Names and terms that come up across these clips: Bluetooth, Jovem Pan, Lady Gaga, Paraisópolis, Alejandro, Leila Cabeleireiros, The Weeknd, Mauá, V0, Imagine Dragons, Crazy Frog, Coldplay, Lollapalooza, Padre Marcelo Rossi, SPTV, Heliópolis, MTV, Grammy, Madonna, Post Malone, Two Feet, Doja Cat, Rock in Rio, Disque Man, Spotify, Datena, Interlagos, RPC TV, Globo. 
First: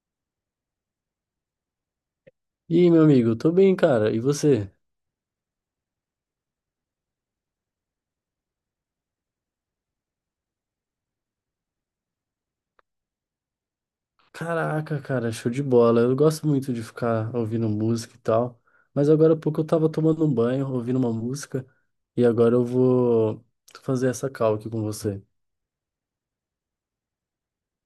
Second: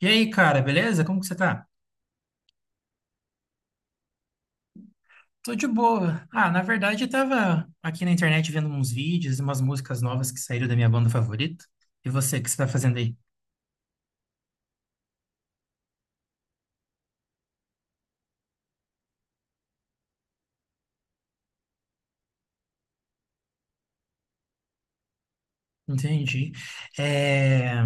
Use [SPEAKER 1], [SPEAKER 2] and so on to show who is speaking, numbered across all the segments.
[SPEAKER 1] E aí, cara, beleza? Como que você tá?
[SPEAKER 2] E aí, meu amigo, tô bem, cara. E você?
[SPEAKER 1] Tô de boa. Ah, na verdade, eu tava aqui na internet vendo uns vídeos e umas músicas novas que saíram da minha banda favorita. E você, o que você tá fazendo aí?
[SPEAKER 2] Caraca, cara, show de bola. Eu gosto muito de ficar ouvindo música e tal. Mas agora há pouco eu tava tomando um banho, ouvindo uma música. E agora eu vou fazer essa call aqui com você.
[SPEAKER 1] Entendi. É,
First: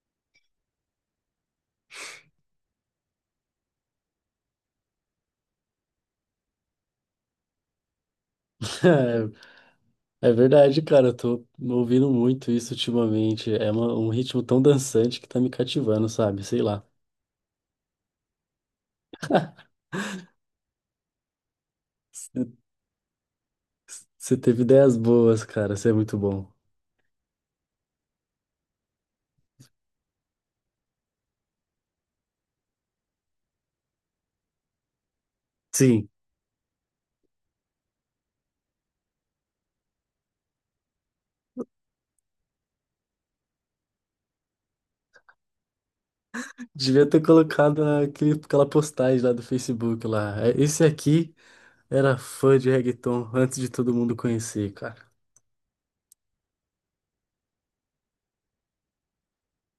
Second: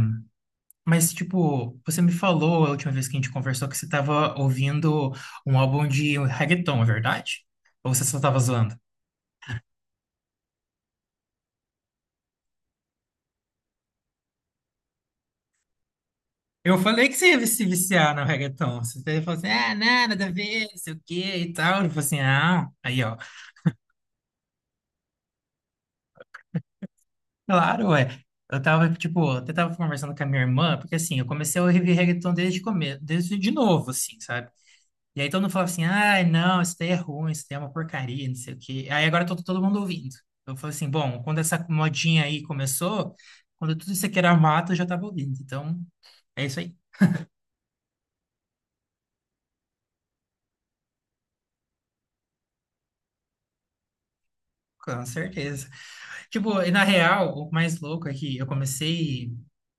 [SPEAKER 1] mas, tipo, você me falou a última vez que a gente conversou que você tava ouvindo um álbum de reggaeton, é verdade? Ou você só tava zoando?
[SPEAKER 2] É, é verdade, cara. Eu tô ouvindo muito isso ultimamente. É um ritmo tão dançante que tá me cativando, sabe? Sei
[SPEAKER 1] Eu
[SPEAKER 2] lá.
[SPEAKER 1] falei que você ia se viciar no reggaeton. Você até falou assim, ah, não, nada a ver, não sei o quê e tal. Eu falei assim, ah, aí, ó.
[SPEAKER 2] Você teve ideias boas, cara. Você é muito bom.
[SPEAKER 1] Claro, é. Tipo, eu até tava conversando com a minha irmã, porque assim, eu comecei a ouvir reggaeton desde o começo, desde de novo, assim, sabe? E aí todo mundo falava assim,
[SPEAKER 2] Sim.
[SPEAKER 1] ai, não, isso daí é ruim, isso daí é uma porcaria, não sei o quê. Aí agora todo mundo ouvindo. Eu falei assim, bom, quando essa modinha aí começou, quando tudo isso aqui era mato, eu já tava ouvindo. Então, é isso aí,
[SPEAKER 2] Devia ter colocado aquele, aquela postagem lá do Facebook lá. É, esse aqui. Era fã de reggaeton antes de todo mundo conhecer,
[SPEAKER 1] com
[SPEAKER 2] cara.
[SPEAKER 1] certeza. Tipo, e na real, o mais louco é que eu comecei,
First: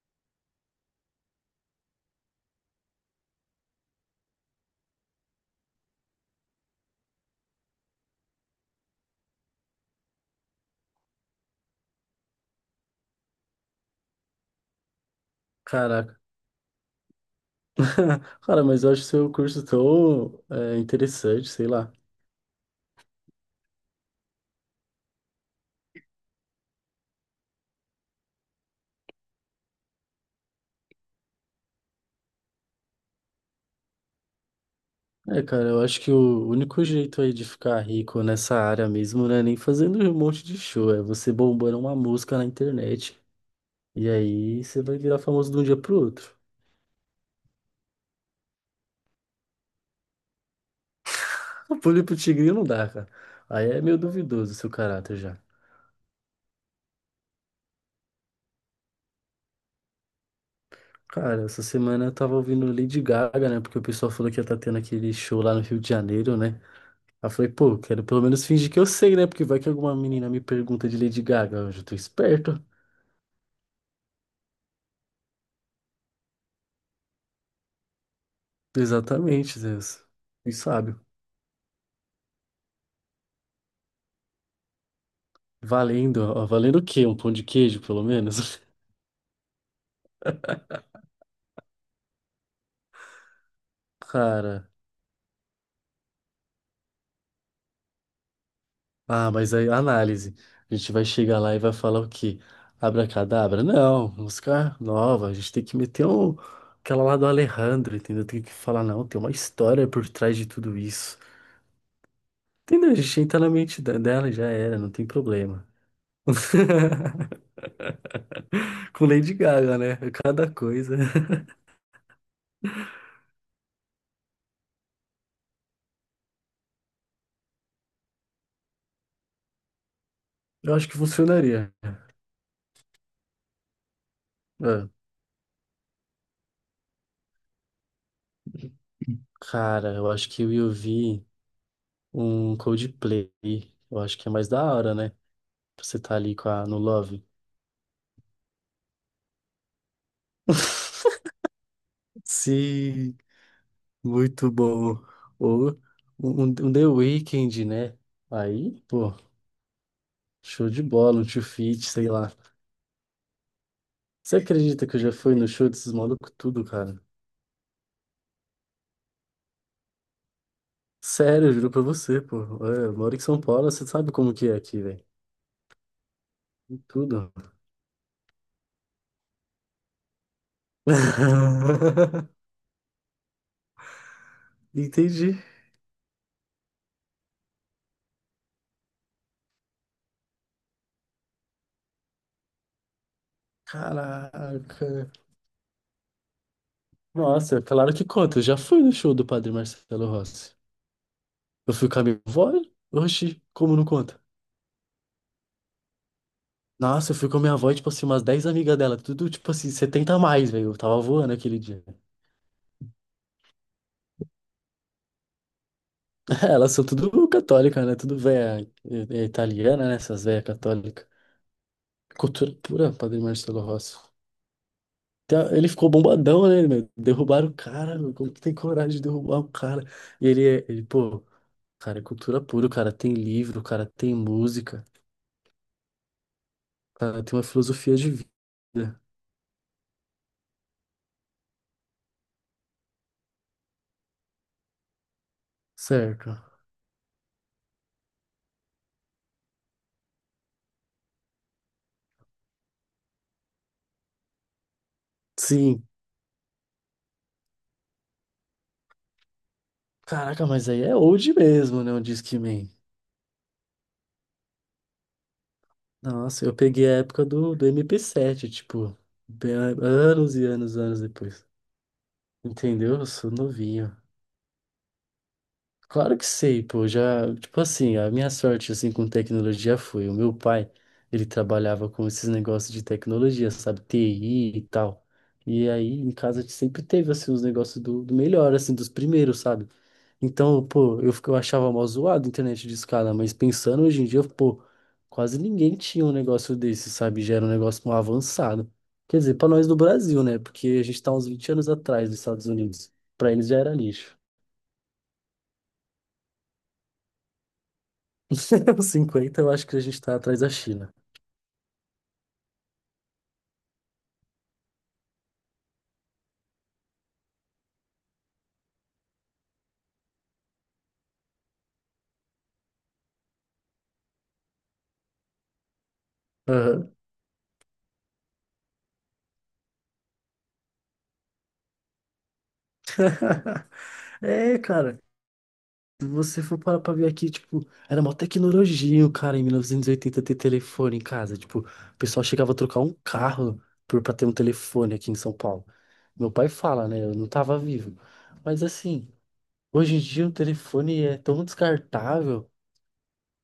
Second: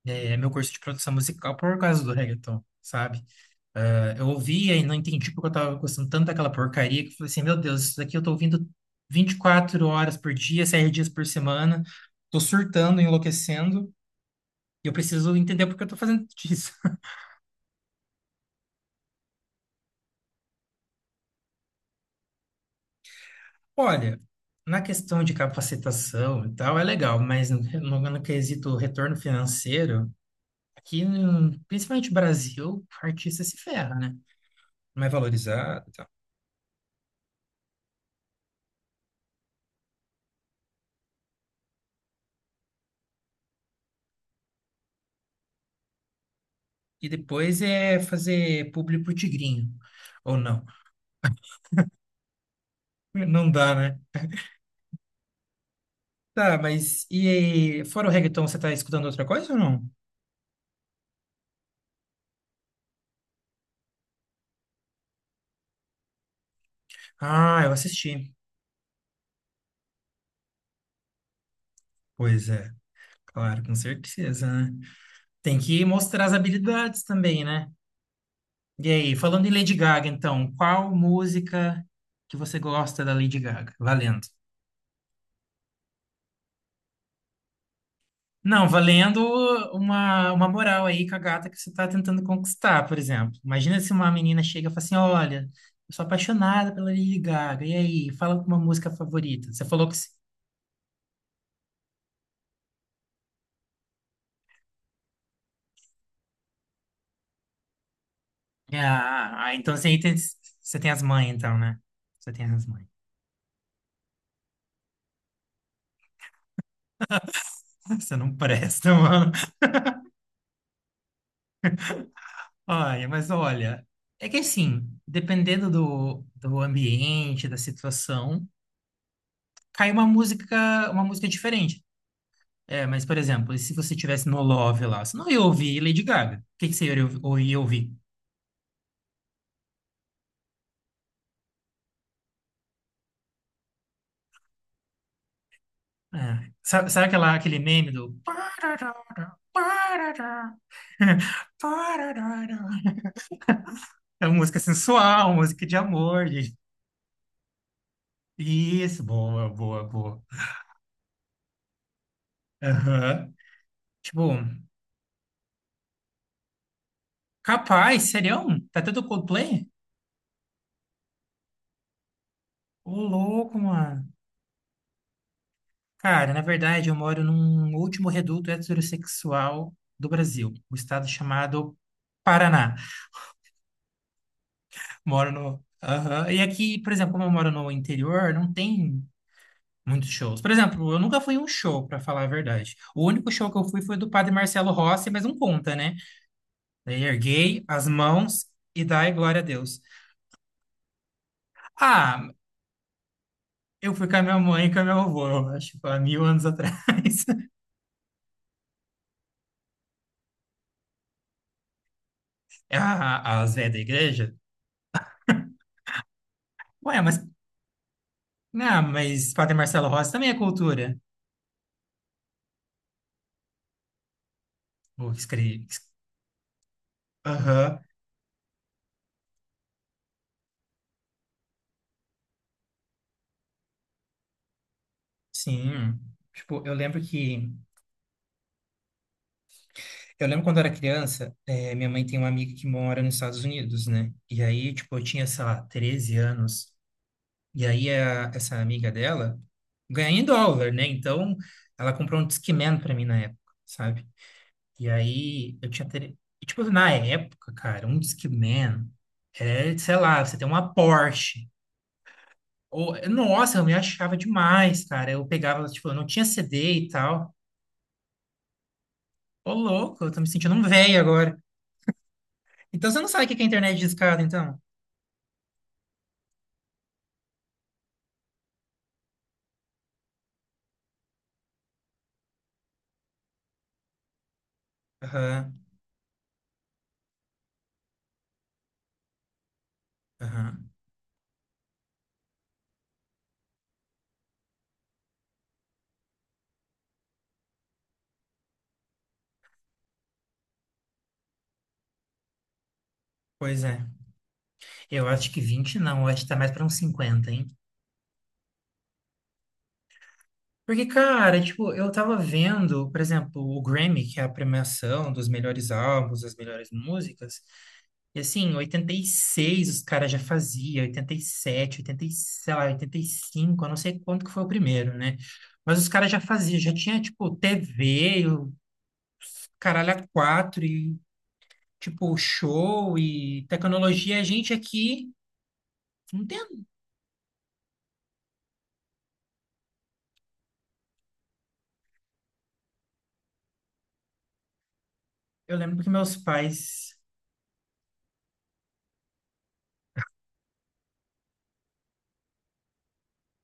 [SPEAKER 1] meu curso de produção musical por causa do reggaeton, sabe? Eu ouvia e não entendi porque eu tava gostando tanto daquela porcaria que eu falei assim, meu Deus, isso daqui eu tô ouvindo 24 horas por dia, 7 dias por semana, tô surtando, enlouquecendo, e eu preciso entender porque eu tô
[SPEAKER 2] Caraca.
[SPEAKER 1] fazendo isso.
[SPEAKER 2] Cara, mas eu acho seu curso tão interessante, sei lá.
[SPEAKER 1] Olha, na questão de capacitação e tal, é legal, mas no quesito retorno financeiro, aqui, no- principalmente no Brasil, o artista se ferra, né? Não é
[SPEAKER 2] É, cara, eu
[SPEAKER 1] valorizado e
[SPEAKER 2] acho
[SPEAKER 1] tal.
[SPEAKER 2] que o único jeito aí de ficar rico nessa área mesmo não é nem fazendo um monte de show, é você bombando uma música na internet. E aí você vai virar famoso de um dia pro outro.
[SPEAKER 1] E depois é fazer público pro tigrinho, ou não.
[SPEAKER 2] O pulo pro tigrinho não dá, cara.
[SPEAKER 1] Não
[SPEAKER 2] Aí
[SPEAKER 1] dá,
[SPEAKER 2] é meio
[SPEAKER 1] né?
[SPEAKER 2] duvidoso o seu caráter já.
[SPEAKER 1] Tá, mas e fora o reggaeton, você tá escutando outra coisa ou não?
[SPEAKER 2] Cara, essa semana eu tava ouvindo Lady Gaga, né? Porque o pessoal falou que ia tá tendo aquele show lá no Rio de Janeiro, né? Aí eu falei,
[SPEAKER 1] Ah,
[SPEAKER 2] pô,
[SPEAKER 1] eu
[SPEAKER 2] eu quero pelo
[SPEAKER 1] assisti.
[SPEAKER 2] menos fingir que eu sei, né? Porque vai que alguma menina me pergunta de Lady Gaga. Eu já tô
[SPEAKER 1] Pois
[SPEAKER 2] esperto.
[SPEAKER 1] é, claro, com certeza, né? Tem que mostrar as habilidades também, né? E aí, falando em
[SPEAKER 2] Exatamente,
[SPEAKER 1] Lady
[SPEAKER 2] Zeus.
[SPEAKER 1] Gaga, então,
[SPEAKER 2] E
[SPEAKER 1] qual
[SPEAKER 2] sábio.
[SPEAKER 1] música que você gosta da Lady Gaga? Valendo.
[SPEAKER 2] Valendo, ó, valendo o quê? Um pão de queijo, pelo menos?
[SPEAKER 1] Não, valendo uma moral aí com a gata que você tá tentando conquistar, por exemplo. Imagina se uma menina chega
[SPEAKER 2] Cara.
[SPEAKER 1] e fala assim, olha, eu sou apaixonada pela Lady Gaga, e aí, fala uma música
[SPEAKER 2] Ah,
[SPEAKER 1] favorita.
[SPEAKER 2] mas
[SPEAKER 1] Você
[SPEAKER 2] aí,
[SPEAKER 1] falou que.
[SPEAKER 2] análise. A gente vai chegar lá e vai falar o quê? Abracadabra? Não, música nova. A gente tem que meter um... aquela lá do Alejandro, entendeu? Tem que
[SPEAKER 1] É,
[SPEAKER 2] falar, não, tem uma
[SPEAKER 1] Ah, então
[SPEAKER 2] história por trás de tudo
[SPEAKER 1] você tem as
[SPEAKER 2] isso.
[SPEAKER 1] mães, então, né? Você tem as mães.
[SPEAKER 2] Entendeu? A gente entra na mente dela e já era, não tem problema.
[SPEAKER 1] Você não presta,
[SPEAKER 2] Com
[SPEAKER 1] mano.
[SPEAKER 2] Lady Gaga, né? Cada coisa.
[SPEAKER 1] Olha, mas olha, é que assim, dependendo do ambiente, da situação, cai uma
[SPEAKER 2] Eu acho
[SPEAKER 1] música,
[SPEAKER 2] que
[SPEAKER 1] uma música
[SPEAKER 2] funcionaria.
[SPEAKER 1] diferente. É, mas, por exemplo, e se você tivesse no Love
[SPEAKER 2] É.
[SPEAKER 1] lá, você não ia ouvir Lady Gaga. O que que você ou ia ouvir?
[SPEAKER 2] Cara, eu acho que eu ia ouvir um Coldplay. Eu acho que é mais da hora, né? Pra você tá ali com
[SPEAKER 1] É.
[SPEAKER 2] a, no
[SPEAKER 1] Sabe
[SPEAKER 2] Love.
[SPEAKER 1] aquele meme do.
[SPEAKER 2] Sim,
[SPEAKER 1] É uma
[SPEAKER 2] muito
[SPEAKER 1] música
[SPEAKER 2] bom.
[SPEAKER 1] sensual, música
[SPEAKER 2] Ou
[SPEAKER 1] de amor,
[SPEAKER 2] um, um
[SPEAKER 1] de.
[SPEAKER 2] um The Weeknd, né? Aí,
[SPEAKER 1] Isso,
[SPEAKER 2] pô,
[SPEAKER 1] boa, boa, boa.
[SPEAKER 2] show de bola, um Two Feet, sei lá.
[SPEAKER 1] Aham. Tipo,
[SPEAKER 2] Você acredita que eu já fui no show desses malucos tudo, cara?
[SPEAKER 1] capaz, serião? Tá tudo Coldplay?
[SPEAKER 2] Sério, eu juro pra você, pô. É,
[SPEAKER 1] Ô,
[SPEAKER 2] eu moro em São
[SPEAKER 1] louco,
[SPEAKER 2] Paulo, você
[SPEAKER 1] mano.
[SPEAKER 2] sabe como que é aqui, velho.
[SPEAKER 1] Cara, na verdade, eu moro
[SPEAKER 2] Tudo.
[SPEAKER 1] num último reduto heterossexual do Brasil, o estado chamado Paraná. Moro
[SPEAKER 2] Entendi.
[SPEAKER 1] no. Aham. E aqui, por exemplo, como eu moro no interior, não tem muitos shows. Por exemplo, eu nunca fui em um show, pra falar a verdade. O único show que eu fui foi do Padre Marcelo
[SPEAKER 2] Caraca.
[SPEAKER 1] Rossi, mas não conta, né? Daí
[SPEAKER 2] Nossa,
[SPEAKER 1] erguei as
[SPEAKER 2] claro que conta. Eu
[SPEAKER 1] mãos
[SPEAKER 2] já fui
[SPEAKER 1] e
[SPEAKER 2] no
[SPEAKER 1] dai
[SPEAKER 2] show do
[SPEAKER 1] glória a
[SPEAKER 2] Padre
[SPEAKER 1] Deus.
[SPEAKER 2] Marcelo Rossi. Eu fui com a minha
[SPEAKER 1] Ah,
[SPEAKER 2] avó. Oxi, como não
[SPEAKER 1] eu fui com
[SPEAKER 2] conta?
[SPEAKER 1] a minha mãe e com a minha avó, eu acho, há mil anos atrás.
[SPEAKER 2] Nossa, eu fui com a minha avó e, tipo assim, umas 10 amigas dela. Tudo, tipo assim, 70 a mais, velho. Eu tava voando aquele dia.
[SPEAKER 1] As velhas da igreja.
[SPEAKER 2] Elas são
[SPEAKER 1] Ué, mas,
[SPEAKER 2] tudo católicas, né? Tudo véia
[SPEAKER 1] não,
[SPEAKER 2] é
[SPEAKER 1] mas Padre Marcelo
[SPEAKER 2] italiana, né?
[SPEAKER 1] Rossi
[SPEAKER 2] Essas
[SPEAKER 1] também é
[SPEAKER 2] véias
[SPEAKER 1] cultura.
[SPEAKER 2] católicas. Cultura pura, Padre Marcelo Rossi.
[SPEAKER 1] O que
[SPEAKER 2] Então,
[SPEAKER 1] escre-
[SPEAKER 2] ele
[SPEAKER 1] que
[SPEAKER 2] ficou
[SPEAKER 1] es-
[SPEAKER 2] bombadão, né, meu? Derrubaram o
[SPEAKER 1] Aham,
[SPEAKER 2] cara, meu. Como que tem coragem de derrubar o cara? E ele, pô. Cara, é cultura pura, cara. Tem livro, cara, tem música,
[SPEAKER 1] sim. Tipo, eu lembro
[SPEAKER 2] cara, tem uma
[SPEAKER 1] que...
[SPEAKER 2] filosofia de vida.
[SPEAKER 1] Eu lembro quando eu era criança, minha mãe tem uma amiga que mora nos Estados Unidos, né? E aí, tipo, eu tinha, sei lá, 13
[SPEAKER 2] Certo.
[SPEAKER 1] anos. E aí, essa amiga dela ganha em dólar, né? Então, ela comprou um Discman pra mim na época, sabe? E aí eu
[SPEAKER 2] Sim.
[SPEAKER 1] tinha. Ter. E, tipo, na época, cara, um Discman é, sei lá, você tem
[SPEAKER 2] Caraca, mas
[SPEAKER 1] uma
[SPEAKER 2] aí é old
[SPEAKER 1] Porsche.
[SPEAKER 2] mesmo, né? O Disque Man.
[SPEAKER 1] Ou, nossa, eu me achava demais, cara. Eu pegava, tipo, eu não tinha
[SPEAKER 2] Nossa, eu
[SPEAKER 1] CD
[SPEAKER 2] peguei
[SPEAKER 1] e
[SPEAKER 2] a época
[SPEAKER 1] tal.
[SPEAKER 2] do MP7 tipo,
[SPEAKER 1] Ô,
[SPEAKER 2] bem-
[SPEAKER 1] louco, eu tô me
[SPEAKER 2] anos e
[SPEAKER 1] sentindo um
[SPEAKER 2] anos,
[SPEAKER 1] velho
[SPEAKER 2] anos
[SPEAKER 1] agora.
[SPEAKER 2] depois.
[SPEAKER 1] Então
[SPEAKER 2] Entendeu?
[SPEAKER 1] você
[SPEAKER 2] Eu
[SPEAKER 1] não sabe o
[SPEAKER 2] sou
[SPEAKER 1] que que é internet
[SPEAKER 2] novinho.
[SPEAKER 1] discada, então?
[SPEAKER 2] Claro que sei, pô, já, tipo assim, a minha sorte, assim, com tecnologia foi, o meu pai, ele trabalhava com esses negócios de tecnologia, sabe, TI e tal,
[SPEAKER 1] Aham,
[SPEAKER 2] e aí em casa a gente sempre teve, assim, os negócios do, do melhor, assim, dos primeiros, sabe, então,
[SPEAKER 1] aham.
[SPEAKER 2] pô, eu achava mó zoado a internet de escada, mas pensando hoje em dia, pô, quase ninguém tinha um negócio desse, sabe, já era um negócio mó avançado, quer dizer, pra nós do Brasil, né, porque a gente tá uns 20 anos atrás dos Estados Unidos, pra eles já
[SPEAKER 1] Pois
[SPEAKER 2] era
[SPEAKER 1] é.
[SPEAKER 2] lixo.
[SPEAKER 1] Eu acho que 20 não, eu acho que tá mais pra uns 50, hein?
[SPEAKER 2] Os 50, eu acho que a gente tá atrás da
[SPEAKER 1] Porque,
[SPEAKER 2] China.
[SPEAKER 1] cara, tipo, eu tava vendo, por exemplo, o Grammy, que é a premiação dos melhores álbuns, das melhores músicas. E assim, em 86 os caras já faziam, 87 sei lá, 85, eu não sei quanto que foi o primeiro, né? Mas os caras já faziam, já
[SPEAKER 2] Aham.
[SPEAKER 1] tinha, tipo, TV, o caralho a quatro, e, tipo, show e tecnologia. A gente
[SPEAKER 2] É, cara,
[SPEAKER 1] aqui,
[SPEAKER 2] se
[SPEAKER 1] não
[SPEAKER 2] você
[SPEAKER 1] tem.
[SPEAKER 2] for parar pra ver aqui, tipo, era mó tecnologia, o cara, em 1980 ter telefone em casa. Tipo, o pessoal chegava a trocar um carro por, pra ter um telefone aqui em São
[SPEAKER 1] Eu
[SPEAKER 2] Paulo.
[SPEAKER 1] lembro que meus
[SPEAKER 2] Meu pai fala,
[SPEAKER 1] pais.
[SPEAKER 2] né? Eu não tava vivo. Mas assim, hoje em dia o telefone é tão descartável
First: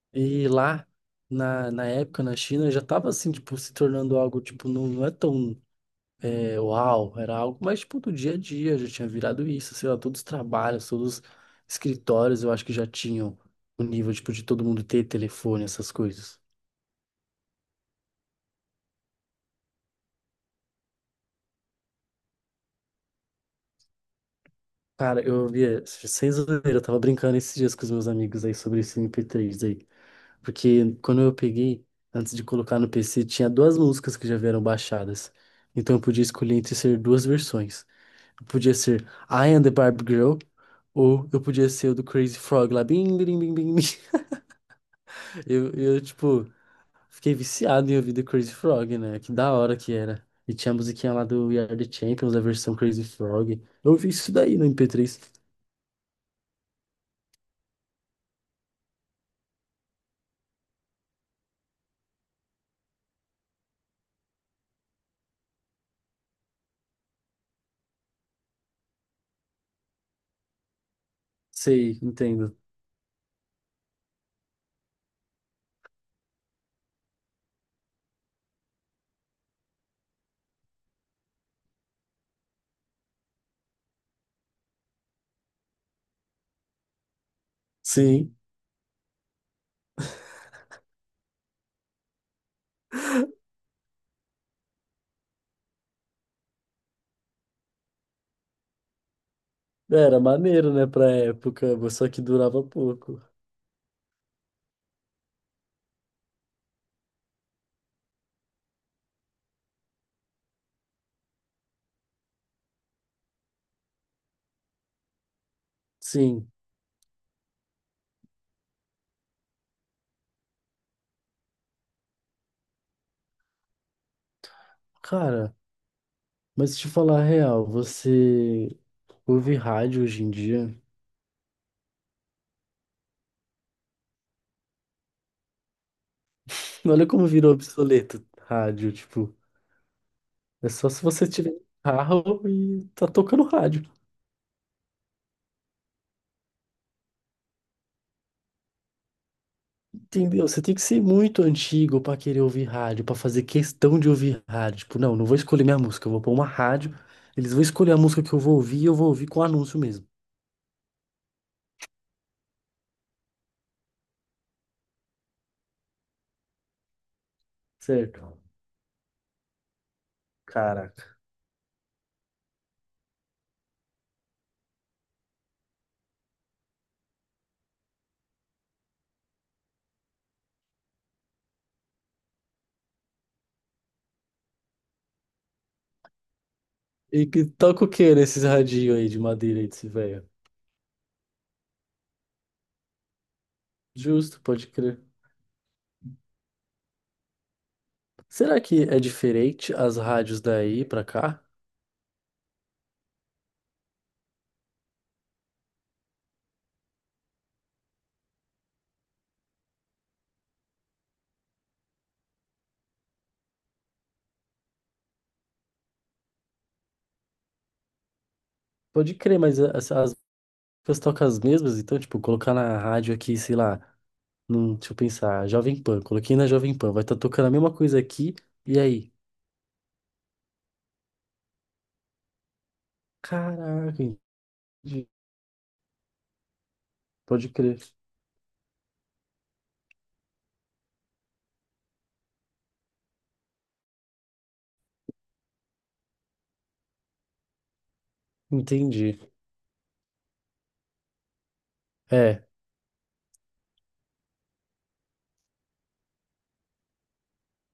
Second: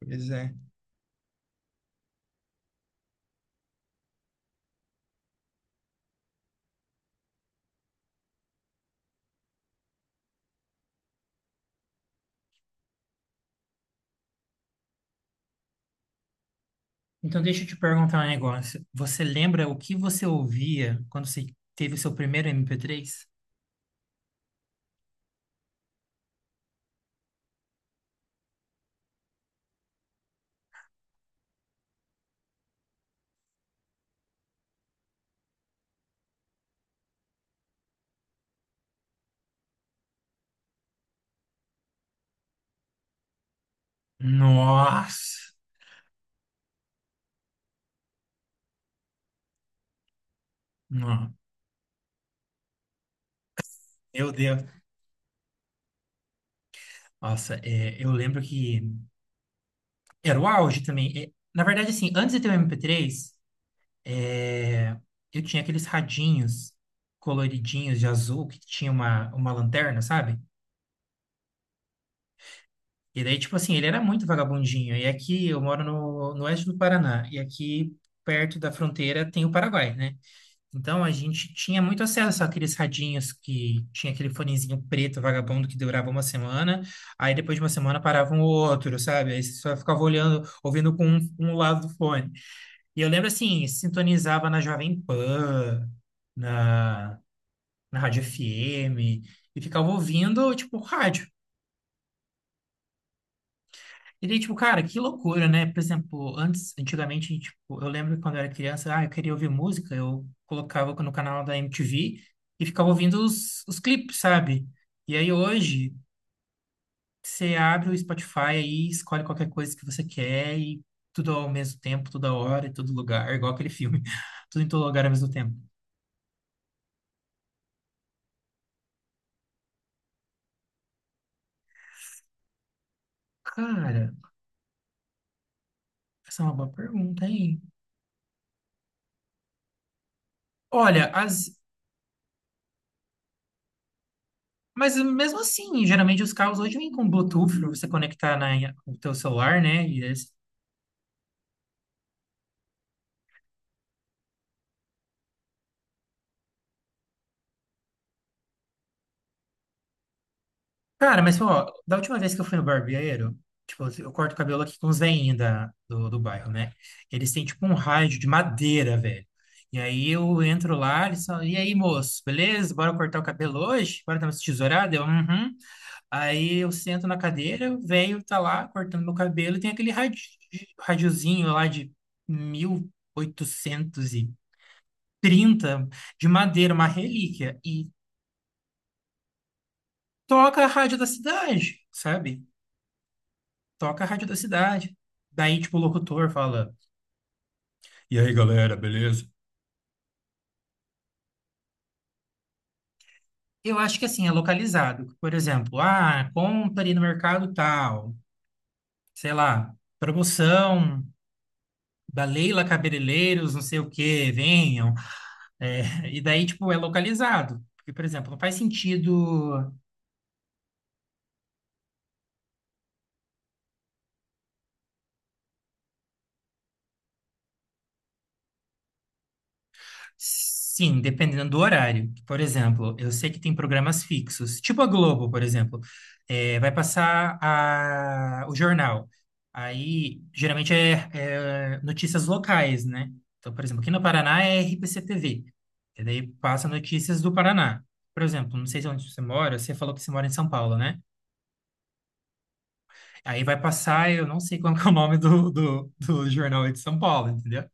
[SPEAKER 1] Pois
[SPEAKER 2] e
[SPEAKER 1] é.
[SPEAKER 2] lá na época, na China, já tava assim, tipo, se tornando algo, tipo, não, não é tão. Uau, era algo mais tipo do dia a dia, já tinha virado isso, sei lá, todos os trabalhos, todos os escritórios, eu acho que já tinham o nível, tipo, de todo mundo ter telefone, essas coisas.
[SPEAKER 1] Então deixa eu te perguntar um negócio. Você lembra o que você ouvia quando você teve o seu primeiro MP3?
[SPEAKER 2] Cara, eu via, sem zoeira, eu tava brincando esses dias com os meus amigos aí sobre esse MP3 aí, porque quando eu peguei, antes de colocar no PC, tinha duas músicas que já vieram baixadas, então eu podia escolher entre ser duas versões. Eu podia ser I Am the Barbie Girl, ou eu podia ser o do Crazy Frog lá, bim, bim, bim, bim, bim.
[SPEAKER 1] Nossa!
[SPEAKER 2] Tipo, fiquei viciado em ouvir The Crazy Frog, né? Que da hora que era. E tinha a musiquinha lá
[SPEAKER 1] Não.
[SPEAKER 2] do We Are The Champions, a versão Crazy Frog. Eu ouvi
[SPEAKER 1] Meu
[SPEAKER 2] isso daí no
[SPEAKER 1] Deus.
[SPEAKER 2] MP3.
[SPEAKER 1] Nossa, é, eu lembro que era o auge também. É, na verdade, assim, antes de ter o MP3, eu tinha aqueles radinhos coloridinhos de azul que tinha uma lanterna, sabe?
[SPEAKER 2] Sei, entendo.
[SPEAKER 1] E daí, tipo assim, ele era muito vagabundinho. E aqui eu moro no oeste do Paraná, e aqui perto da fronteira tem o Paraguai, né? Então a gente tinha muito acesso àqueles radinhos que tinha aquele fonezinho preto vagabundo que durava uma semana, aí depois de uma semana parava
[SPEAKER 2] Sim,
[SPEAKER 1] um outro, sabe? Aí você só ficava olhando, ouvindo com um lado do fone. E eu lembro assim, sintonizava na Jovem Pan, na, na Rádio FM, e ficava
[SPEAKER 2] era
[SPEAKER 1] ouvindo,
[SPEAKER 2] maneiro,
[SPEAKER 1] tipo,
[SPEAKER 2] né, pra
[SPEAKER 1] rádio.
[SPEAKER 2] época, mas só que durava pouco.
[SPEAKER 1] E daí, tipo, cara, que loucura, né? Por exemplo, antes, antigamente, tipo, eu lembro que quando eu era criança, ah, eu queria ouvir música, eu colocava no canal da MTV e ficava ouvindo os clipes, sabe? E aí hoje,
[SPEAKER 2] Sim,
[SPEAKER 1] você abre o Spotify aí, escolhe qualquer coisa que você quer e tudo ao mesmo tempo, toda hora, em todo lugar, igual aquele filme, tudo em todo lugar ao mesmo tempo.
[SPEAKER 2] cara, mas te falar a real, você ouve rádio hoje em dia?
[SPEAKER 1] Cara, essa é uma boa
[SPEAKER 2] Olha
[SPEAKER 1] pergunta,
[SPEAKER 2] como virou
[SPEAKER 1] hein?
[SPEAKER 2] obsoleto rádio, tipo, é só se
[SPEAKER 1] Olha,
[SPEAKER 2] você tiver
[SPEAKER 1] as.
[SPEAKER 2] carro e tá tocando rádio.
[SPEAKER 1] Mas mesmo assim, geralmente os carros hoje vêm com Bluetooth pra você conectar o teu celular, né? E eles.
[SPEAKER 2] Entendeu? Você tem que ser muito antigo pra querer ouvir rádio, pra fazer questão de ouvir rádio. Tipo, não, não vou escolher minha música, eu vou pôr uma rádio, eles vão escolher a música que eu vou ouvir e eu vou ouvir com anúncio mesmo.
[SPEAKER 1] Cara, mas ó, da última vez que eu fui no barbeiro, tipo, eu corto o cabelo aqui com os veinhos do bairro, né? Eles têm tipo um rádio de
[SPEAKER 2] Certo.
[SPEAKER 1] madeira, velho. E aí eu entro lá,
[SPEAKER 2] Caraca.
[SPEAKER 1] eles falam, e aí, moço, beleza? Bora cortar o cabelo hoje? Bora dar uma tesourada? Eu, uhum. Aí eu sento na cadeira, o velho tá lá cortando meu cabelo, e tem aquele radiozinho lá de 1830 de madeira, uma
[SPEAKER 2] E que
[SPEAKER 1] relíquia,
[SPEAKER 2] toca
[SPEAKER 1] e
[SPEAKER 2] o que nesses radinhos aí de madeira aí desse velho?
[SPEAKER 1] toca a rádio da cidade, sabe? Toca a rádio da
[SPEAKER 2] Justo, pode
[SPEAKER 1] cidade.
[SPEAKER 2] crer.
[SPEAKER 1] Daí, tipo, o locutor fala: e aí,
[SPEAKER 2] Será
[SPEAKER 1] galera,
[SPEAKER 2] que é
[SPEAKER 1] beleza?
[SPEAKER 2] diferente as rádios daí pra cá?
[SPEAKER 1] Eu acho que assim, é localizado. Por exemplo, ah, compre no mercado tal, sei lá, promoção da Leila Cabeleireiros, não sei o quê, venham. É, e daí, tipo, é localizado. Porque, por exemplo, não faz
[SPEAKER 2] Pode crer, mas
[SPEAKER 1] sentido.
[SPEAKER 2] as músicas tocam as mesmas, então, tipo, colocar na rádio aqui, sei lá, num, deixa eu pensar, Jovem Pan, coloquei na Jovem Pan, vai estar tocando a mesma coisa aqui, e aí?
[SPEAKER 1] Sim, dependendo do horário. Por exemplo, eu sei que tem
[SPEAKER 2] Caraca,
[SPEAKER 1] programas fixos, tipo a
[SPEAKER 2] entendi.
[SPEAKER 1] Globo, por exemplo. É, vai passar
[SPEAKER 2] Pode crer.
[SPEAKER 1] o jornal. Aí, geralmente, é notícias locais, né? Então, por exemplo, aqui no Paraná é RPC TV. E daí passa notícias do Paraná. Por exemplo, não sei onde
[SPEAKER 2] Entendi.
[SPEAKER 1] você mora, você falou que você mora em São Paulo, né?
[SPEAKER 2] É,
[SPEAKER 1] Aí vai passar, eu não sei qual que é o nome do jornal aí de São Paulo, entendeu?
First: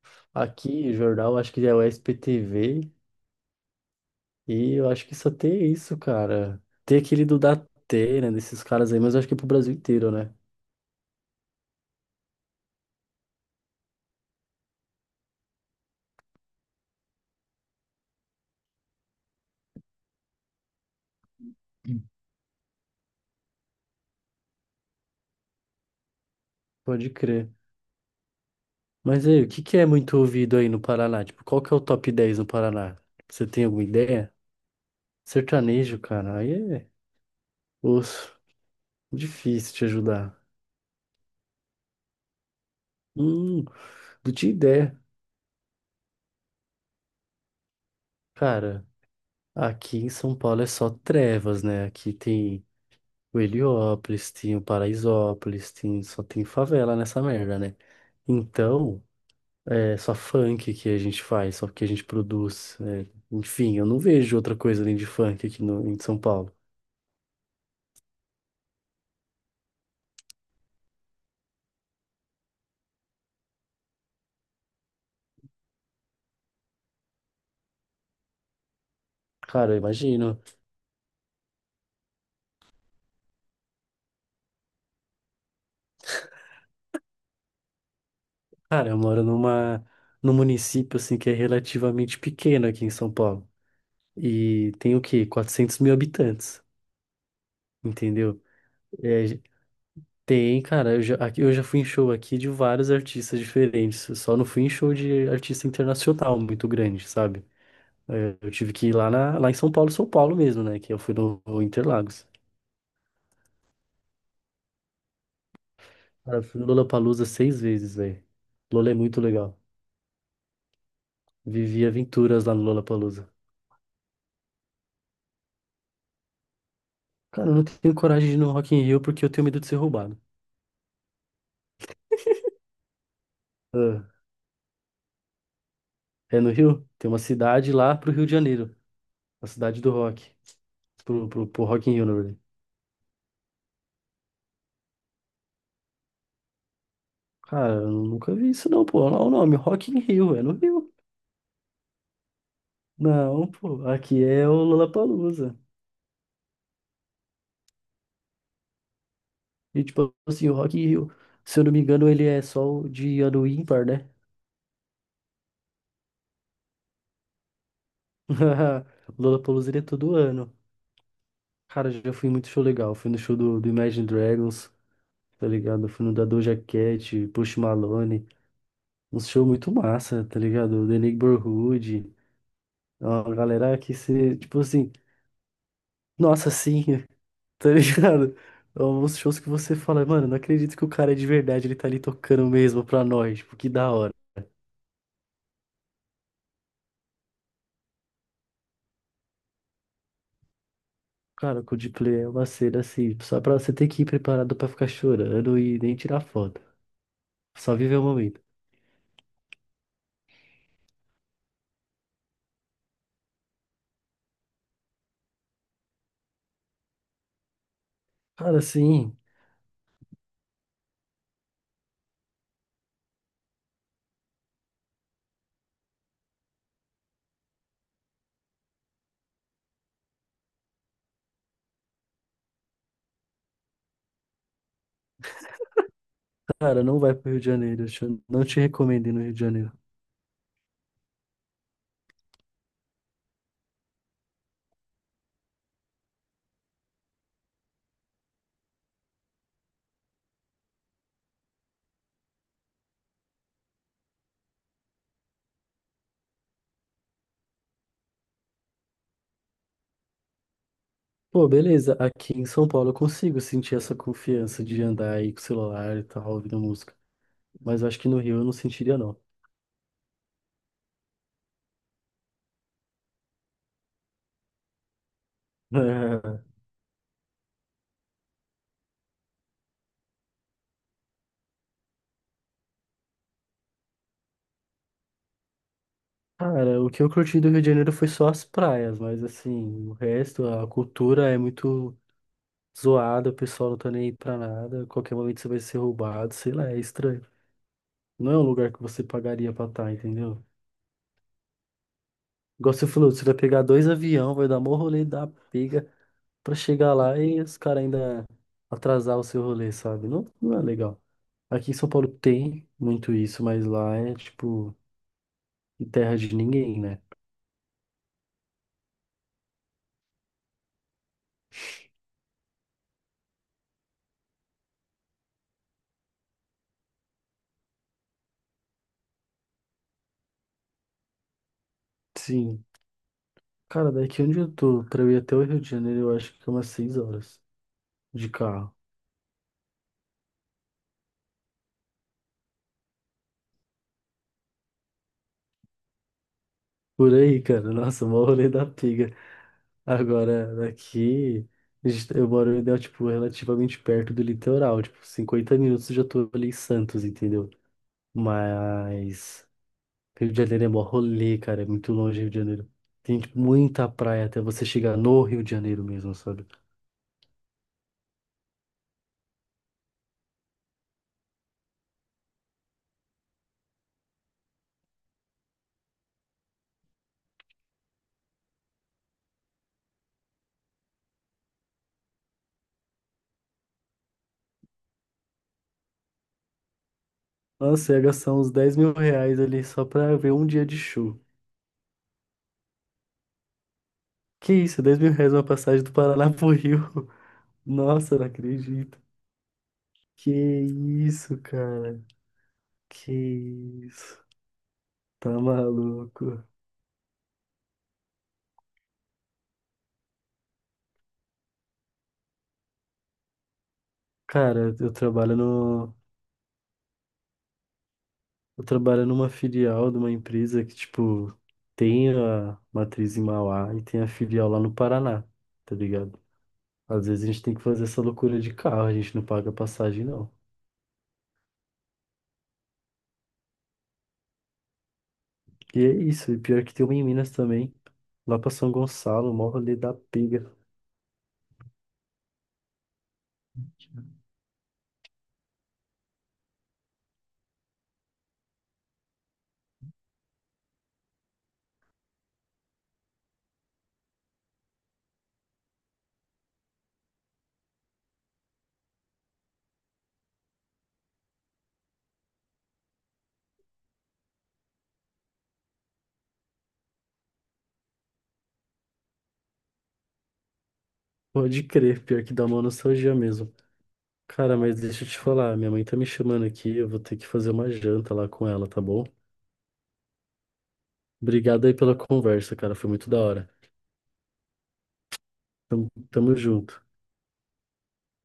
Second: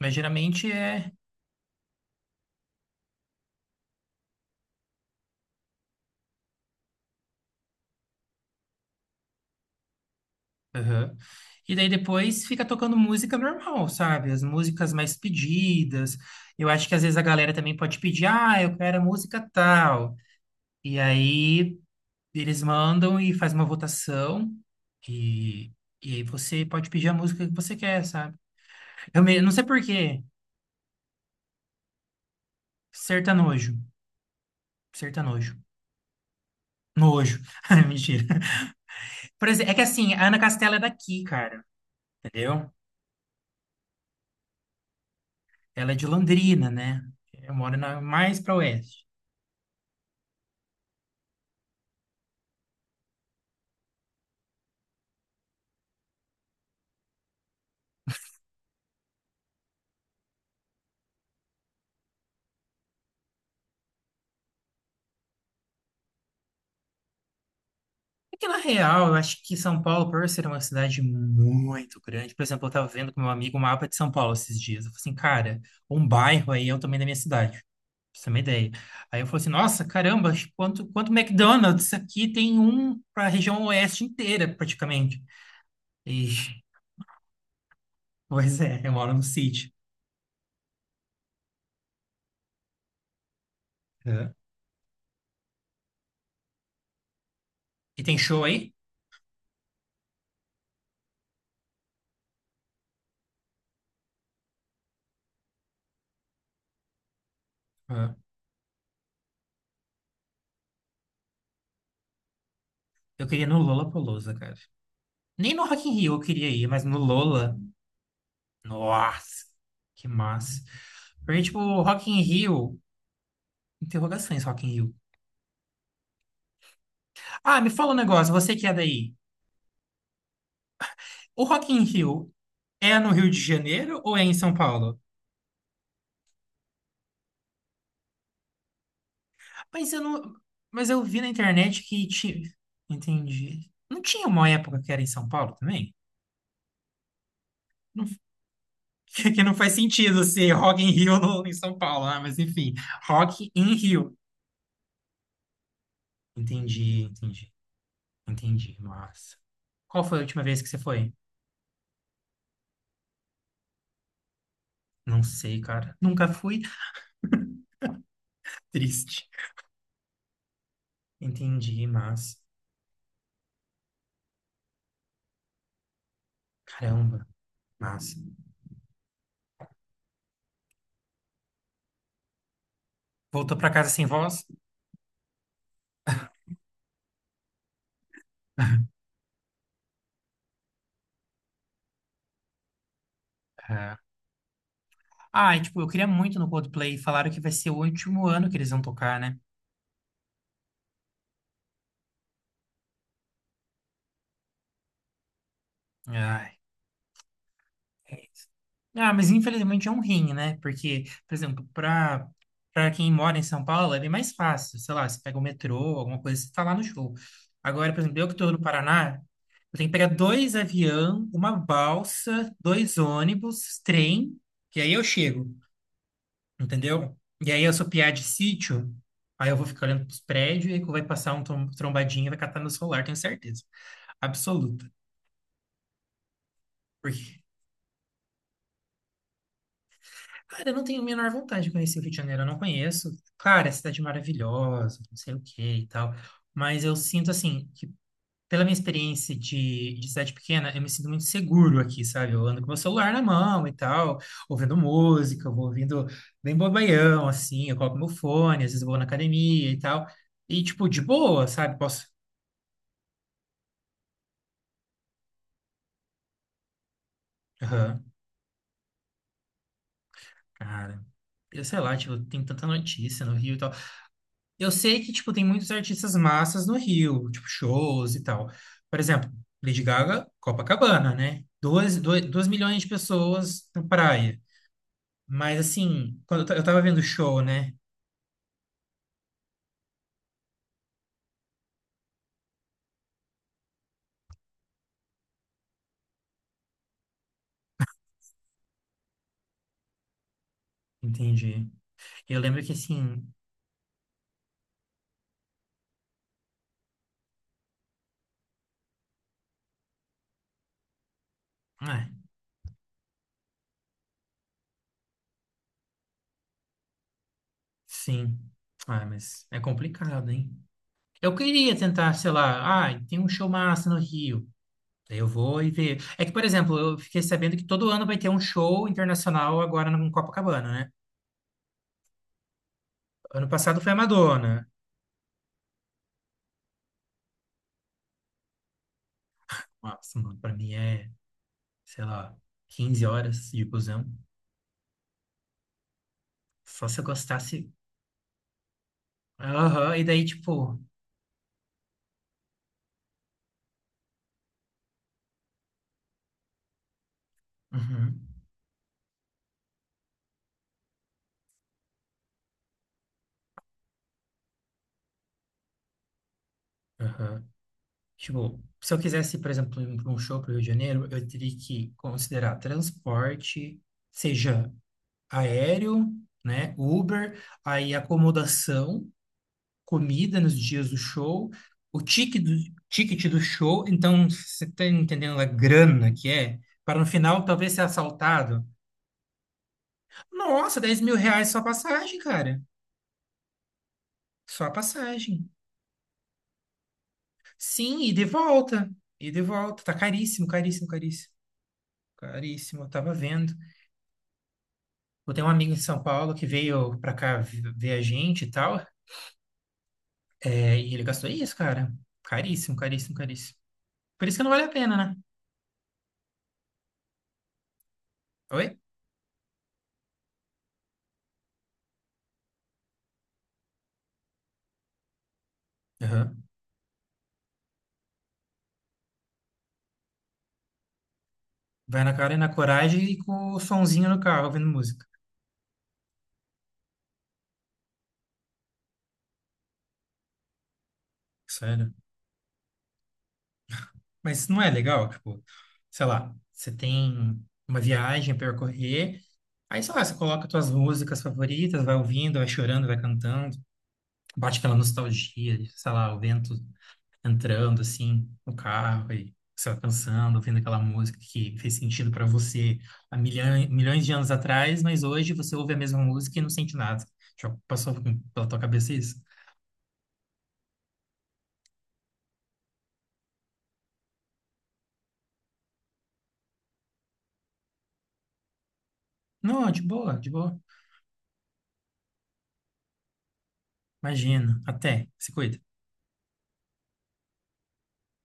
[SPEAKER 1] Mas geralmente
[SPEAKER 2] aqui,
[SPEAKER 1] é.
[SPEAKER 2] jornal, acho que é o SPTV e eu acho que só tem isso, cara. Tem aquele do Datena, desses caras aí, mas eu acho que é pro Brasil inteiro, né?
[SPEAKER 1] Aham. E daí depois fica tocando música normal, sabe? As músicas mais pedidas. Eu acho que às vezes a galera também pode pedir, ah, eu quero a música tal. E aí
[SPEAKER 2] Hum.
[SPEAKER 1] eles mandam e faz uma votação. E, e aí você pode pedir
[SPEAKER 2] Pode
[SPEAKER 1] a música
[SPEAKER 2] crer.
[SPEAKER 1] que você quer, sabe? Eu
[SPEAKER 2] Mas aí, o
[SPEAKER 1] não
[SPEAKER 2] que
[SPEAKER 1] sei
[SPEAKER 2] que
[SPEAKER 1] por
[SPEAKER 2] é muito
[SPEAKER 1] quê.
[SPEAKER 2] ouvido aí no Paraná? Tipo, qual que é o top 10 no Paraná? Você tem
[SPEAKER 1] Sertanojo.
[SPEAKER 2] alguma ideia?
[SPEAKER 1] Sertanojo.
[SPEAKER 2] Sertanejo, cara. Aí é
[SPEAKER 1] Nojo. Ah, mentira.
[SPEAKER 2] osso.
[SPEAKER 1] Por exemplo,
[SPEAKER 2] Difícil
[SPEAKER 1] é que
[SPEAKER 2] te
[SPEAKER 1] assim, a Ana
[SPEAKER 2] ajudar.
[SPEAKER 1] Castela é daqui, cara. Entendeu?
[SPEAKER 2] Hum, não tinha ideia.
[SPEAKER 1] Ela é de Londrina, né? Eu moro mais para
[SPEAKER 2] Cara,
[SPEAKER 1] oeste.
[SPEAKER 2] aqui em São Paulo é só trevas, né? Aqui tem o Heliópolis, tinha o Paraisópolis, tinha, só tem favela nessa merda, né? Então, é só funk que a gente faz, só que a gente produz. Enfim, eu não vejo outra coisa além de funk aqui no, em São Paulo.
[SPEAKER 1] É que, na real, eu acho que São Paulo, por ser uma cidade muito grande, por exemplo, eu estava vendo com meu amigo o mapa de São Paulo esses dias. Eu falei assim, cara, um bairro aí é o tamanho da minha cidade, pra você ter uma ideia. Aí eu falei assim,
[SPEAKER 2] Cara, eu
[SPEAKER 1] nossa, caramba,
[SPEAKER 2] imagino.
[SPEAKER 1] quanto McDonald's aqui tem um para a região oeste inteira, praticamente. E, pois é,
[SPEAKER 2] Cara,
[SPEAKER 1] eu
[SPEAKER 2] eu
[SPEAKER 1] moro no
[SPEAKER 2] moro
[SPEAKER 1] sítio.
[SPEAKER 2] numa, num município assim que é relativamente pequeno aqui em São Paulo.
[SPEAKER 1] É.
[SPEAKER 2] E tem o quê? 400.000 habitantes,
[SPEAKER 1] E tem
[SPEAKER 2] entendeu?
[SPEAKER 1] show aí?
[SPEAKER 2] É, tem, cara, eu já, eu já fui em show aqui de vários artistas diferentes. Eu só não fui em show de artista internacional muito grande, sabe?
[SPEAKER 1] É.
[SPEAKER 2] É, eu tive que ir lá, na, lá em São Paulo, São Paulo mesmo, né? Que eu fui no Interlagos.
[SPEAKER 1] Eu queria ir no Lollapalooza, cara. Nem no Rock in Rio eu
[SPEAKER 2] Cara, eu
[SPEAKER 1] queria
[SPEAKER 2] fui
[SPEAKER 1] ir,
[SPEAKER 2] no
[SPEAKER 1] mas no
[SPEAKER 2] Lollapalooza
[SPEAKER 1] Lola,
[SPEAKER 2] seis vezes, velho. Lola é muito
[SPEAKER 1] nossa,
[SPEAKER 2] legal.
[SPEAKER 1] que massa. Porque, tipo, o
[SPEAKER 2] Vivi
[SPEAKER 1] Rock in
[SPEAKER 2] aventuras lá no
[SPEAKER 1] Rio.
[SPEAKER 2] Lollapalooza.
[SPEAKER 1] Interrogações, Rock in Rio.
[SPEAKER 2] Cara, eu
[SPEAKER 1] Ah,
[SPEAKER 2] não
[SPEAKER 1] me fala um
[SPEAKER 2] tenho coragem
[SPEAKER 1] negócio,
[SPEAKER 2] de ir no
[SPEAKER 1] você que é
[SPEAKER 2] Rock in Rio
[SPEAKER 1] daí.
[SPEAKER 2] porque eu tenho medo de ser roubado.
[SPEAKER 1] O Rock in Rio é no Rio de Janeiro
[SPEAKER 2] Ah,
[SPEAKER 1] ou é em São Paulo?
[SPEAKER 2] é no Rio? Tem uma cidade lá pro Rio de Janeiro. A cidade do
[SPEAKER 1] Mas eu
[SPEAKER 2] rock.
[SPEAKER 1] não, mas eu vi na
[SPEAKER 2] Pro
[SPEAKER 1] internet
[SPEAKER 2] Rock in
[SPEAKER 1] que
[SPEAKER 2] Rio, na verdade.
[SPEAKER 1] tinha, entendi. Não tinha uma época que era em São Paulo também?
[SPEAKER 2] Cara, eu
[SPEAKER 1] Não-
[SPEAKER 2] nunca vi isso não, pô. Olha o
[SPEAKER 1] que não
[SPEAKER 2] nome,
[SPEAKER 1] faz
[SPEAKER 2] Rock in
[SPEAKER 1] sentido
[SPEAKER 2] Rio, é
[SPEAKER 1] ser
[SPEAKER 2] no
[SPEAKER 1] Rock in
[SPEAKER 2] Rio.
[SPEAKER 1] Rio no, em São Paulo, né? Mas enfim,
[SPEAKER 2] Não,
[SPEAKER 1] Rock in
[SPEAKER 2] pô,
[SPEAKER 1] Rio.
[SPEAKER 2] aqui é o Lollapalooza.
[SPEAKER 1] Entendi, entendi, entendi. Nossa.
[SPEAKER 2] E
[SPEAKER 1] Qual
[SPEAKER 2] tipo
[SPEAKER 1] foi a última
[SPEAKER 2] assim, o
[SPEAKER 1] vez que você
[SPEAKER 2] Rock in
[SPEAKER 1] foi?
[SPEAKER 2] Rio, se eu não me engano, ele é só o de ano ímpar, né?
[SPEAKER 1] Não sei, cara. Nunca fui.
[SPEAKER 2] O
[SPEAKER 1] Triste.
[SPEAKER 2] Lollapalooza ele é todo ano.
[SPEAKER 1] Entendi,
[SPEAKER 2] Cara, já fui em
[SPEAKER 1] mas
[SPEAKER 2] muito show legal. Fui no show do Imagine Dragons, tá ligado? Fui no da Doja
[SPEAKER 1] caramba,
[SPEAKER 2] Cat, Post
[SPEAKER 1] mas
[SPEAKER 2] Malone. Um show muito massa, tá ligado? The Neighborhood. É uma
[SPEAKER 1] voltou pra
[SPEAKER 2] galera
[SPEAKER 1] casa
[SPEAKER 2] que
[SPEAKER 1] sem
[SPEAKER 2] se,
[SPEAKER 1] voz?
[SPEAKER 2] tipo assim, nossa, sim, tá ligado? Alguns shows que você fala, mano, não acredito que o cara é de verdade, ele tá ali tocando mesmo pra nós, tipo, que da
[SPEAKER 1] É.
[SPEAKER 2] hora.
[SPEAKER 1] Ah, e, tipo, eu queria muito no Coldplay. Falaram que vai ser o último ano que eles vão tocar, né?
[SPEAKER 2] Cara, o Coldplay é uma cena assim, só pra você ter que ir preparado pra ficar chorando e nem tirar
[SPEAKER 1] Ai.
[SPEAKER 2] foto, só viver o momento.
[SPEAKER 1] Ah, mas infelizmente é um rim, né? Porque, por exemplo, pra quem mora em São Paulo é bem mais fácil. Sei lá, você pega o metrô, alguma coisa, você tá lá no show. Agora, por exemplo, eu que tô no
[SPEAKER 2] Cara, sim.
[SPEAKER 1] Paraná, eu tenho que pegar dois avião, uma balsa, dois ônibus, trem, que aí eu chego. Entendeu? E aí eu sou piá de sítio, aí eu vou ficar olhando pros prédios e aí vai passar um trombadinho e vai catar meu celular, tenho certeza. Absoluta.
[SPEAKER 2] Cara, não vai pro Rio
[SPEAKER 1] Porque,
[SPEAKER 2] de Janeiro, eu não te recomendo ir no Rio de Janeiro.
[SPEAKER 1] cara, eu não tenho a menor vontade de conhecer o Rio de Janeiro, eu não conheço. Claro, é cidade maravilhosa, não sei o que e tal. Mas eu sinto assim, que pela minha experiência de cidade pequena, eu me sinto muito seguro aqui, sabe? Eu ando com meu celular na mão e tal, ouvindo música, eu vou ouvindo bem bobaião, assim, eu coloco meu fone, às vezes eu vou na academia e tal. E, tipo, de boa,
[SPEAKER 2] Pô,
[SPEAKER 1] sabe?
[SPEAKER 2] beleza,
[SPEAKER 1] Posso.
[SPEAKER 2] aqui em São Paulo eu consigo sentir essa confiança de andar aí com o celular e tal, ouvindo música, mas eu acho
[SPEAKER 1] Aham,
[SPEAKER 2] que no Rio eu não sentiria não.
[SPEAKER 1] cara. Eu sei lá, tipo, tem tanta notícia no Rio e tal. Eu sei que, tipo, tem muitos artistas massas no Rio, tipo, shows e tal. Por exemplo, Lady Gaga, Copacabana, né? 2 milhões de pessoas na praia. Mas assim, quando eu tava
[SPEAKER 2] Cara, o
[SPEAKER 1] vendo
[SPEAKER 2] que
[SPEAKER 1] o
[SPEAKER 2] eu curti
[SPEAKER 1] show,
[SPEAKER 2] do Rio de
[SPEAKER 1] né?
[SPEAKER 2] Janeiro foi só as praias, mas assim, o resto, a cultura é muito zoada, o pessoal não tá nem aí pra nada, a qualquer momento você vai ser roubado, sei lá, é estranho. Não é um lugar que você pagaria pra estar, entendeu?
[SPEAKER 1] Entendi. Eu lembro que
[SPEAKER 2] Igual você falou,
[SPEAKER 1] assim,
[SPEAKER 2] você vai pegar dois avião, vai dar mó rolê da pega pra chegar lá e os caras ainda atrasar o seu rolê, sabe? Não, não é legal. Aqui em São Paulo
[SPEAKER 1] ah,
[SPEAKER 2] tem muito isso, mas lá é tipo terra de ninguém, né?
[SPEAKER 1] sim. Ah, mas é complicado, hein? Eu queria tentar, sei lá, ah, tem um show massa no Rio. Daí eu vou e ver. É que, por exemplo, eu fiquei sabendo que todo ano vai ter um show internacional agora no Copacabana, né?
[SPEAKER 2] Sim.
[SPEAKER 1] Ano passado
[SPEAKER 2] Cara,
[SPEAKER 1] foi a
[SPEAKER 2] daqui onde eu
[SPEAKER 1] Madonna.
[SPEAKER 2] tô, pra eu ir até o Rio de Janeiro, eu acho que é umas 6 horas de carro.
[SPEAKER 1] Nossa, mano, pra mim é, sei lá, 15 horas de busão. Só se eu
[SPEAKER 2] Por aí,
[SPEAKER 1] gostasse.
[SPEAKER 2] cara. Nossa, mó rolê da pega.
[SPEAKER 1] Aham, e daí,
[SPEAKER 2] Agora,
[SPEAKER 1] tipo.
[SPEAKER 2] daqui, eu moro, né, tipo, relativamente perto do litoral. Tipo, 50 minutos eu já tô ali em Santos, entendeu?
[SPEAKER 1] Uhum,
[SPEAKER 2] Mas Rio de Janeiro é mó rolê, cara. É muito longe Rio de Janeiro. Tem, tipo, muita praia até você chegar no Rio de Janeiro mesmo, sabe?
[SPEAKER 1] aham. Tipo, se eu quisesse, por exemplo, ir para um show para o Rio de Janeiro, eu teria que considerar transporte, seja aéreo, né, Uber, aí acomodação, comida nos dias do show, o ticket do, ticket do show. Então, você está entendendo a grana que é? Para no final talvez ser
[SPEAKER 2] Nossa, eu ia gastar uns
[SPEAKER 1] assaltado.
[SPEAKER 2] R$ 10.000 ali só pra ver um dia de
[SPEAKER 1] Nossa, dez mil
[SPEAKER 2] show.
[SPEAKER 1] reais só a passagem, cara.
[SPEAKER 2] Que
[SPEAKER 1] Só a
[SPEAKER 2] isso, R$ 10.000 uma
[SPEAKER 1] passagem.
[SPEAKER 2] passagem do Paraná pro Rio.
[SPEAKER 1] Sim, e
[SPEAKER 2] Nossa,
[SPEAKER 1] de
[SPEAKER 2] não
[SPEAKER 1] volta.
[SPEAKER 2] acredito.
[SPEAKER 1] E de volta. Tá
[SPEAKER 2] Que
[SPEAKER 1] caríssimo, caríssimo, caríssimo.
[SPEAKER 2] isso, cara?
[SPEAKER 1] Caríssimo, eu
[SPEAKER 2] Que
[SPEAKER 1] tava vendo.
[SPEAKER 2] isso? Tá
[SPEAKER 1] Eu tenho um amigo em São Paulo
[SPEAKER 2] maluco?
[SPEAKER 1] que veio pra cá ver a gente e tal, é, e ele gastou isso, cara. Caríssimo, caríssimo, caríssimo. Por isso que não vale a
[SPEAKER 2] Cara, eu
[SPEAKER 1] pena, né?
[SPEAKER 2] trabalho no, eu
[SPEAKER 1] Oi?
[SPEAKER 2] trabalho numa filial de uma empresa que, tipo, tem a matriz em Mauá e tem a filial lá no Paraná, tá ligado?
[SPEAKER 1] Aham.
[SPEAKER 2] Às vezes a gente tem que fazer essa loucura de carro, a gente não paga passagem, não.
[SPEAKER 1] Vai na cara e na coragem e com o sonzinho no carro ouvindo música.
[SPEAKER 2] E é isso, e pior que tem uma em Minas também, lá pra São Gonçalo, mó rolê da pega.
[SPEAKER 1] Sério. Mas não é legal, tipo, sei lá, você tem uma viagem a percorrer, aí sei lá, você coloca suas músicas favoritas, vai ouvindo, vai chorando, vai cantando, bate aquela nostalgia, sei lá, o vento entrando assim no carro e você vai pensando, ouvindo aquela música que fez sentido para você há milhões, milhões de anos atrás, mas hoje você ouve a mesma música e não sente nada. Já passou pela tua cabeça isso?
[SPEAKER 2] Pode crer, pior que dá uma nostalgia mesmo. Cara, mas deixa eu te falar, minha mãe tá me chamando aqui, eu vou ter que fazer uma janta lá com ela, tá bom?
[SPEAKER 1] Não, de boa, de boa.
[SPEAKER 2] Obrigado aí pela conversa, cara, foi muito da hora.
[SPEAKER 1] Imagina. Até. Se cuida.
[SPEAKER 2] Tamo, tamo junto.